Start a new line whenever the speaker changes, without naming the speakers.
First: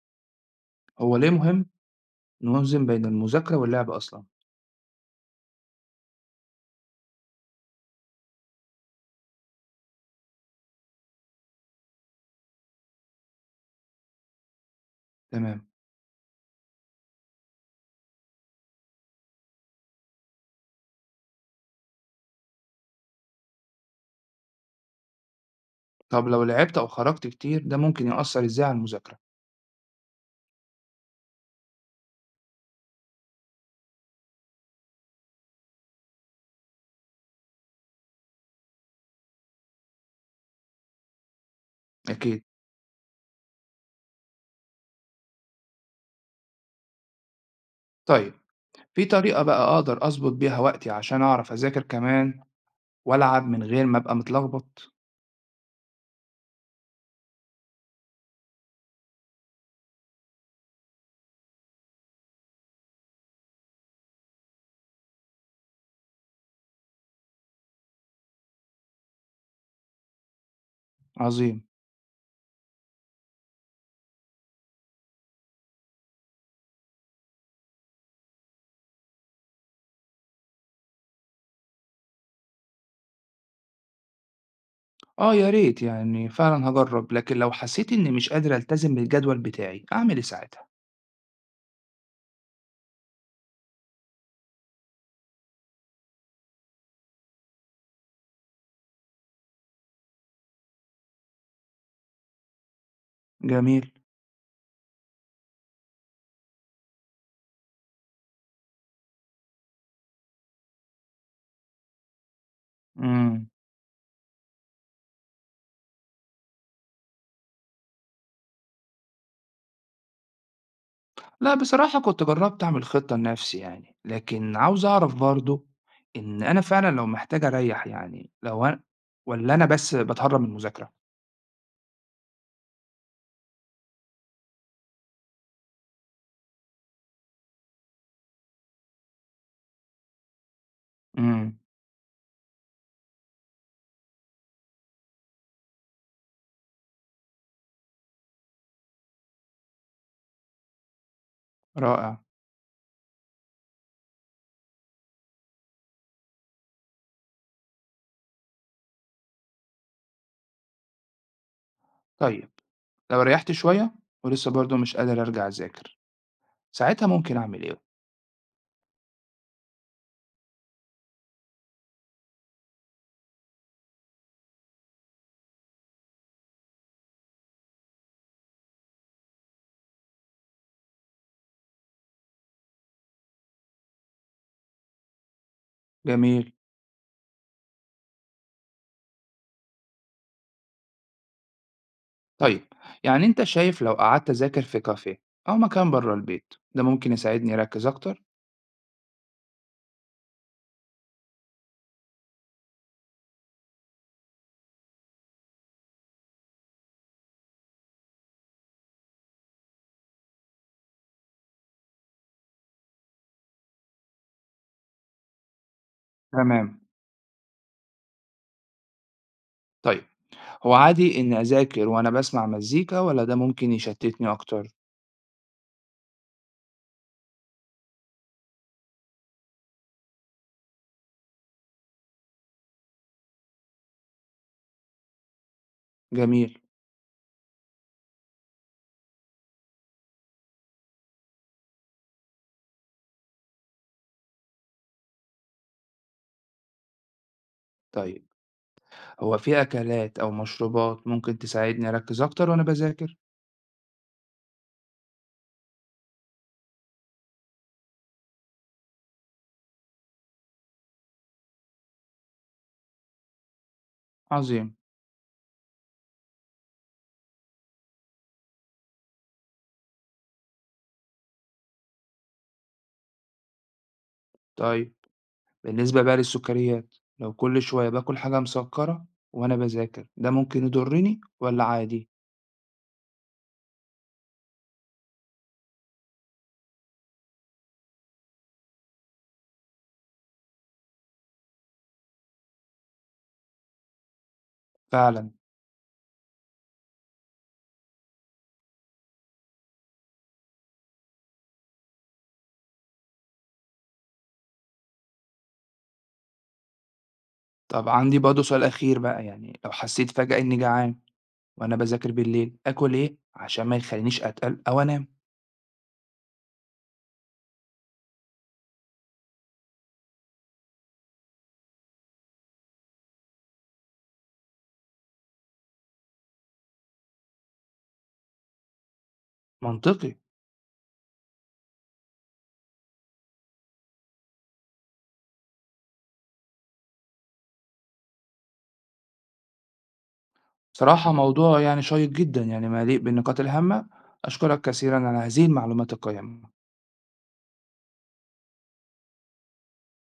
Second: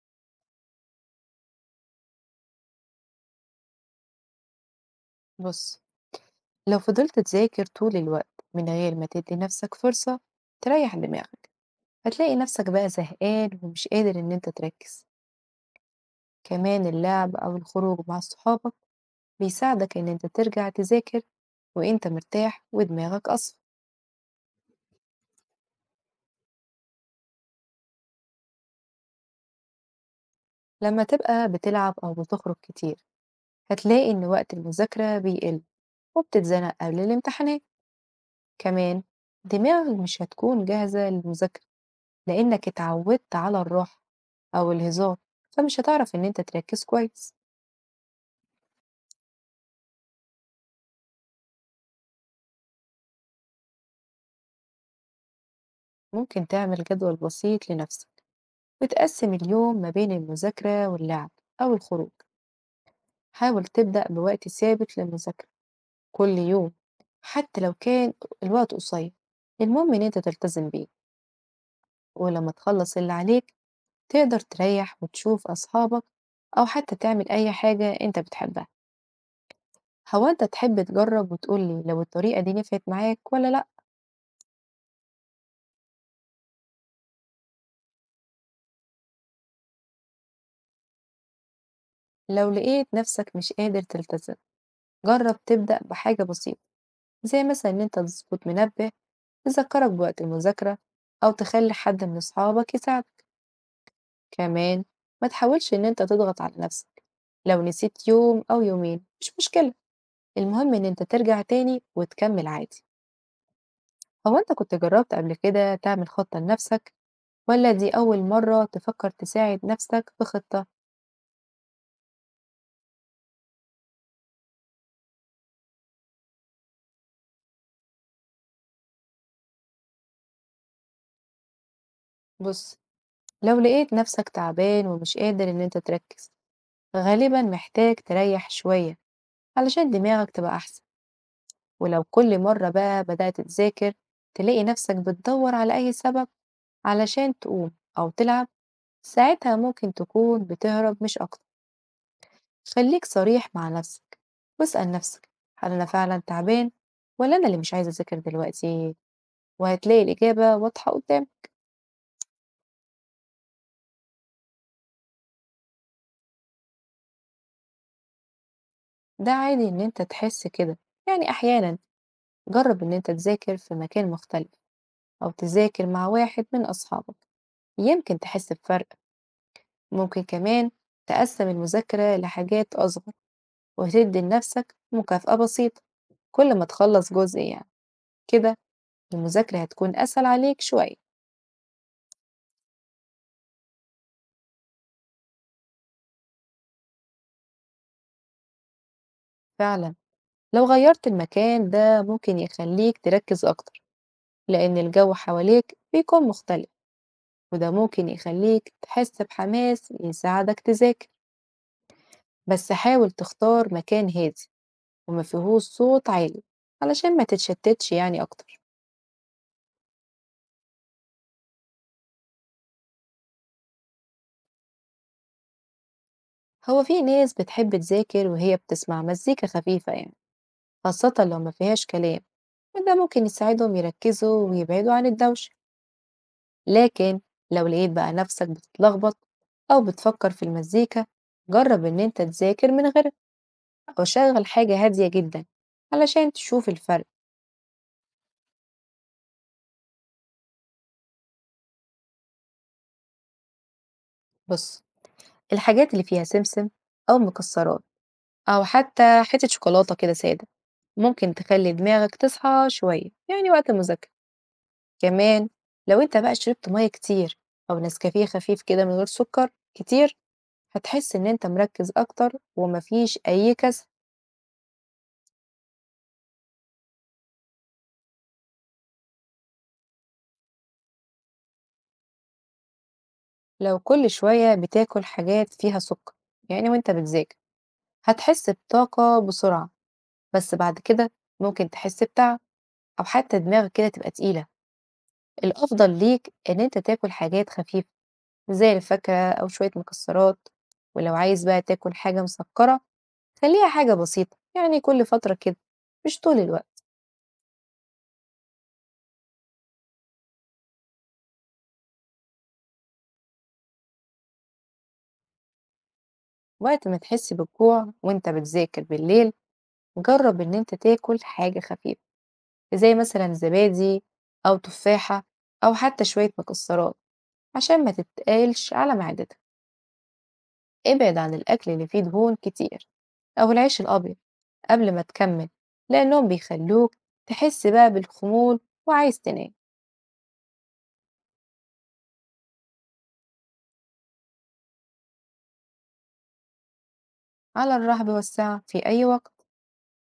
هو ليه مهم نوازن بين المذاكرة واللعب أصلا؟
بص، لو فضلت تذاكر طول الوقت من غير ما تدي نفسك فرصة تريح دماغك، هتلاقي نفسك بقى زهقان ومش قادر ان انت تركز.
تمام.
كمان اللعب او الخروج مع صحابك بيساعدك ان انت ترجع تذاكر وانت مرتاح ودماغك اصفى.
طب لو لعبت أو خرجت كتير ده ممكن يأثر إزاي على المذاكرة؟
لما تبقى بتلعب او بتخرج كتير، هتلاقي ان وقت المذاكرة بيقل وبتتزنق قبل الامتحانات. كمان دماغك مش هتكون جاهزة للمذاكرة
أكيد.
لانك اتعودت على الراحة أو الهزار، فمش هتعرف إن أنت تركز كويس.
طيب، في طريقة بقى أقدر أظبط بيها وقتي عشان أعرف أذاكر كمان وألعب من غير ما أبقى متلخبط؟
ممكن تعمل جدول بسيط لنفسك وتقسم اليوم ما بين المذاكرة واللعب أو الخروج. حاول تبدأ بوقت ثابت للمذاكرة كل يوم، حتى لو كان الوقت قصير، المهم إن أنت تلتزم بيه.
عظيم.
ولما تخلص اللي عليك، تقدر تريح وتشوف أصحابك أو حتى تعمل أي حاجة أنت بتحبها. هو أنت تحب تجرب وتقولي لو الطريقة دي نفعت معاك ولا لأ؟
آه يا ريت، يعني فعلا هجرب، لكن لو حسيت إني مش قادر ألتزم بالجدول بتاعي أعمل إيه ساعتها؟
لو لقيت نفسك مش قادر تلتزم، جرب تبدأ بحاجة بسيطة، زي مثلا إن أنت تظبط منبه يذكرك بوقت المذاكرة، أو تخلي حد من أصحابك يساعدك.
جميل.
كمان ما تحاولش إن أنت تضغط على نفسك، لو نسيت يوم أو يومين مش مشكلة، المهم إن أنت ترجع تاني وتكمل عادي.
مم.
هو أنت كنت جربت قبل كده تعمل خطة لنفسك ولا دي أول مرة تفكر تساعد نفسك بخطة؟
لأ بصراحة كنت جرّبت أعمل خطة لنفسي يعني، لكن عاوز أعرف برضه إن أنا فعلًا لو محتاج أريّح، يعني لو أن والّا أنا بس باتهرّب من المذاكرة؟
بص، لو لقيت نفسك تعبان ومش قادر إن أنت تركز، غالبا محتاج تريح شوية علشان دماغك تبقى أحسن.
إمم،
ولو كل مرة بقى بدأت تذاكر تلاقي نفسك بتدور على أي سبب علشان تقوم أو تلعب، ساعتها ممكن تكون بتهرب مش أكتر.
رائع.
خليك صريح مع نفسك واسأل نفسك، هل أنا فعلا تعبان ولا أنا اللي مش عايز أذاكر دلوقتي؟ وهتلاقي الإجابة واضحة قدام.
طيب لو ريّحت شوية ولسه برضه مش قادر أرجع أذاكر، ساعتها ممكن أعمل إيه؟
ده عادي إن أنت تحس كده يعني أحيانا. جرب إن أنت تذاكر في مكان مختلف أو تذاكر مع واحد من أصحابك، يمكن تحس بفرق. ممكن كمان تقسم المذاكرة لحاجات أصغر وهتدي لنفسك مكافأة بسيطة
جميل.
كل ما تخلص جزء يعني. كده المذاكرة هتكون أسهل عليك شوية.
طيب، يعني أنت شايف لو قعدت أذاكر في كافيه أو مكان برّه البيت، ده ممكن يساعدني أركّز أكتر؟
فعلا، لو غيرت المكان ده ممكن يخليك تركز أكتر، لأن الجو حواليك بيكون مختلف، وده ممكن يخليك تحس بحماس يساعدك تذاكر. بس حاول تختار مكان هادي وما فيهوش صوت عالي،
تمام.
علشان ما تتشتتش يعني أكتر.
طيب، هو عادي إني أذاكر وأنا باسمع مزيكا والّا ده ممكن يشتّتني أكتر؟
هو في ناس بتحب تذاكر وهي بتسمع مزيكا خفيفة يعني، خاصة لو ما فيهاش كلام، وده ممكن يساعدهم يركزوا ويبعدوا عن الدوشة.
جميل.
لكن لو لقيت بقى نفسك بتتلخبط أو بتفكر في المزيكا، جرب إن أنت تذاكر من غيرها، أو شغل حاجة هادية جدا علشان تشوف الفرق.
طيب، هو في أكلات أو مشروبات ممكن تساعدني أركز أكتر وأنا بذاكر؟
بص، الحاجات اللي فيها سمسم أو مكسرات أو حتى حتة شوكولاتة كده سادة، ممكن تخلي دماغك تصحى شوية يعني وقت المذاكرة.
عظيم.
كمان لو أنت بقى شربت مية كتير أو نسكافيه خفيف كده من غير سكر كتير، هتحس إن أنت مركز أكتر ومفيش أي كسل.
طيب، بالنسبة بقى للسكريات، لو كل شوية باكل حاجة مسكرة وأنا بذاكر ده ممكن يضرني ولا عادي؟
لو كل شوية بتاكل حاجات فيها سكر يعني وأنت بتذاكر، هتحس بطاقة بسرعة، بس بعد كده ممكن تحس بتعب أو حتى دماغك كده تبقى تقيلة.
فعلا.
الأفضل ليك إن أنت تاكل حاجات خفيفة زي الفاكهة أو شوية مكسرات، ولو عايز بقى تاكل حاجة مسكرة، خليها حاجة بسيطة يعني كل فترة كده، مش طول الوقت.
طب عندي برضه سؤال أخير بقى، يعني لو حسيت فجأة إني جعان وأنا بذاكر بالليل آكل إيه عشان ما يخلينيش أتقل أو أنام؟
وقت ما تحس بالجوع وأنت بتذاكر بالليل، جرب إن أنت تاكل حاجة خفيفة زي مثلًا زبادي أو تفاحة أو حتى شوية مكسرات، عشان ما تتقالش على معدتك.
منطقي.
ابعد عن الأكل اللي فيه دهون كتير أو العيش الأبيض قبل ما تكمل، لأنهم بيخلوك تحس بقى بالخمول وعايز تنام.
صراحة موضوع يعني شيق جدا، يعني مليء بالنقاط الهامة. أشكرك كثيرا على هذه المعلومات القيمة.
على الرحب والسعة في أي وقت.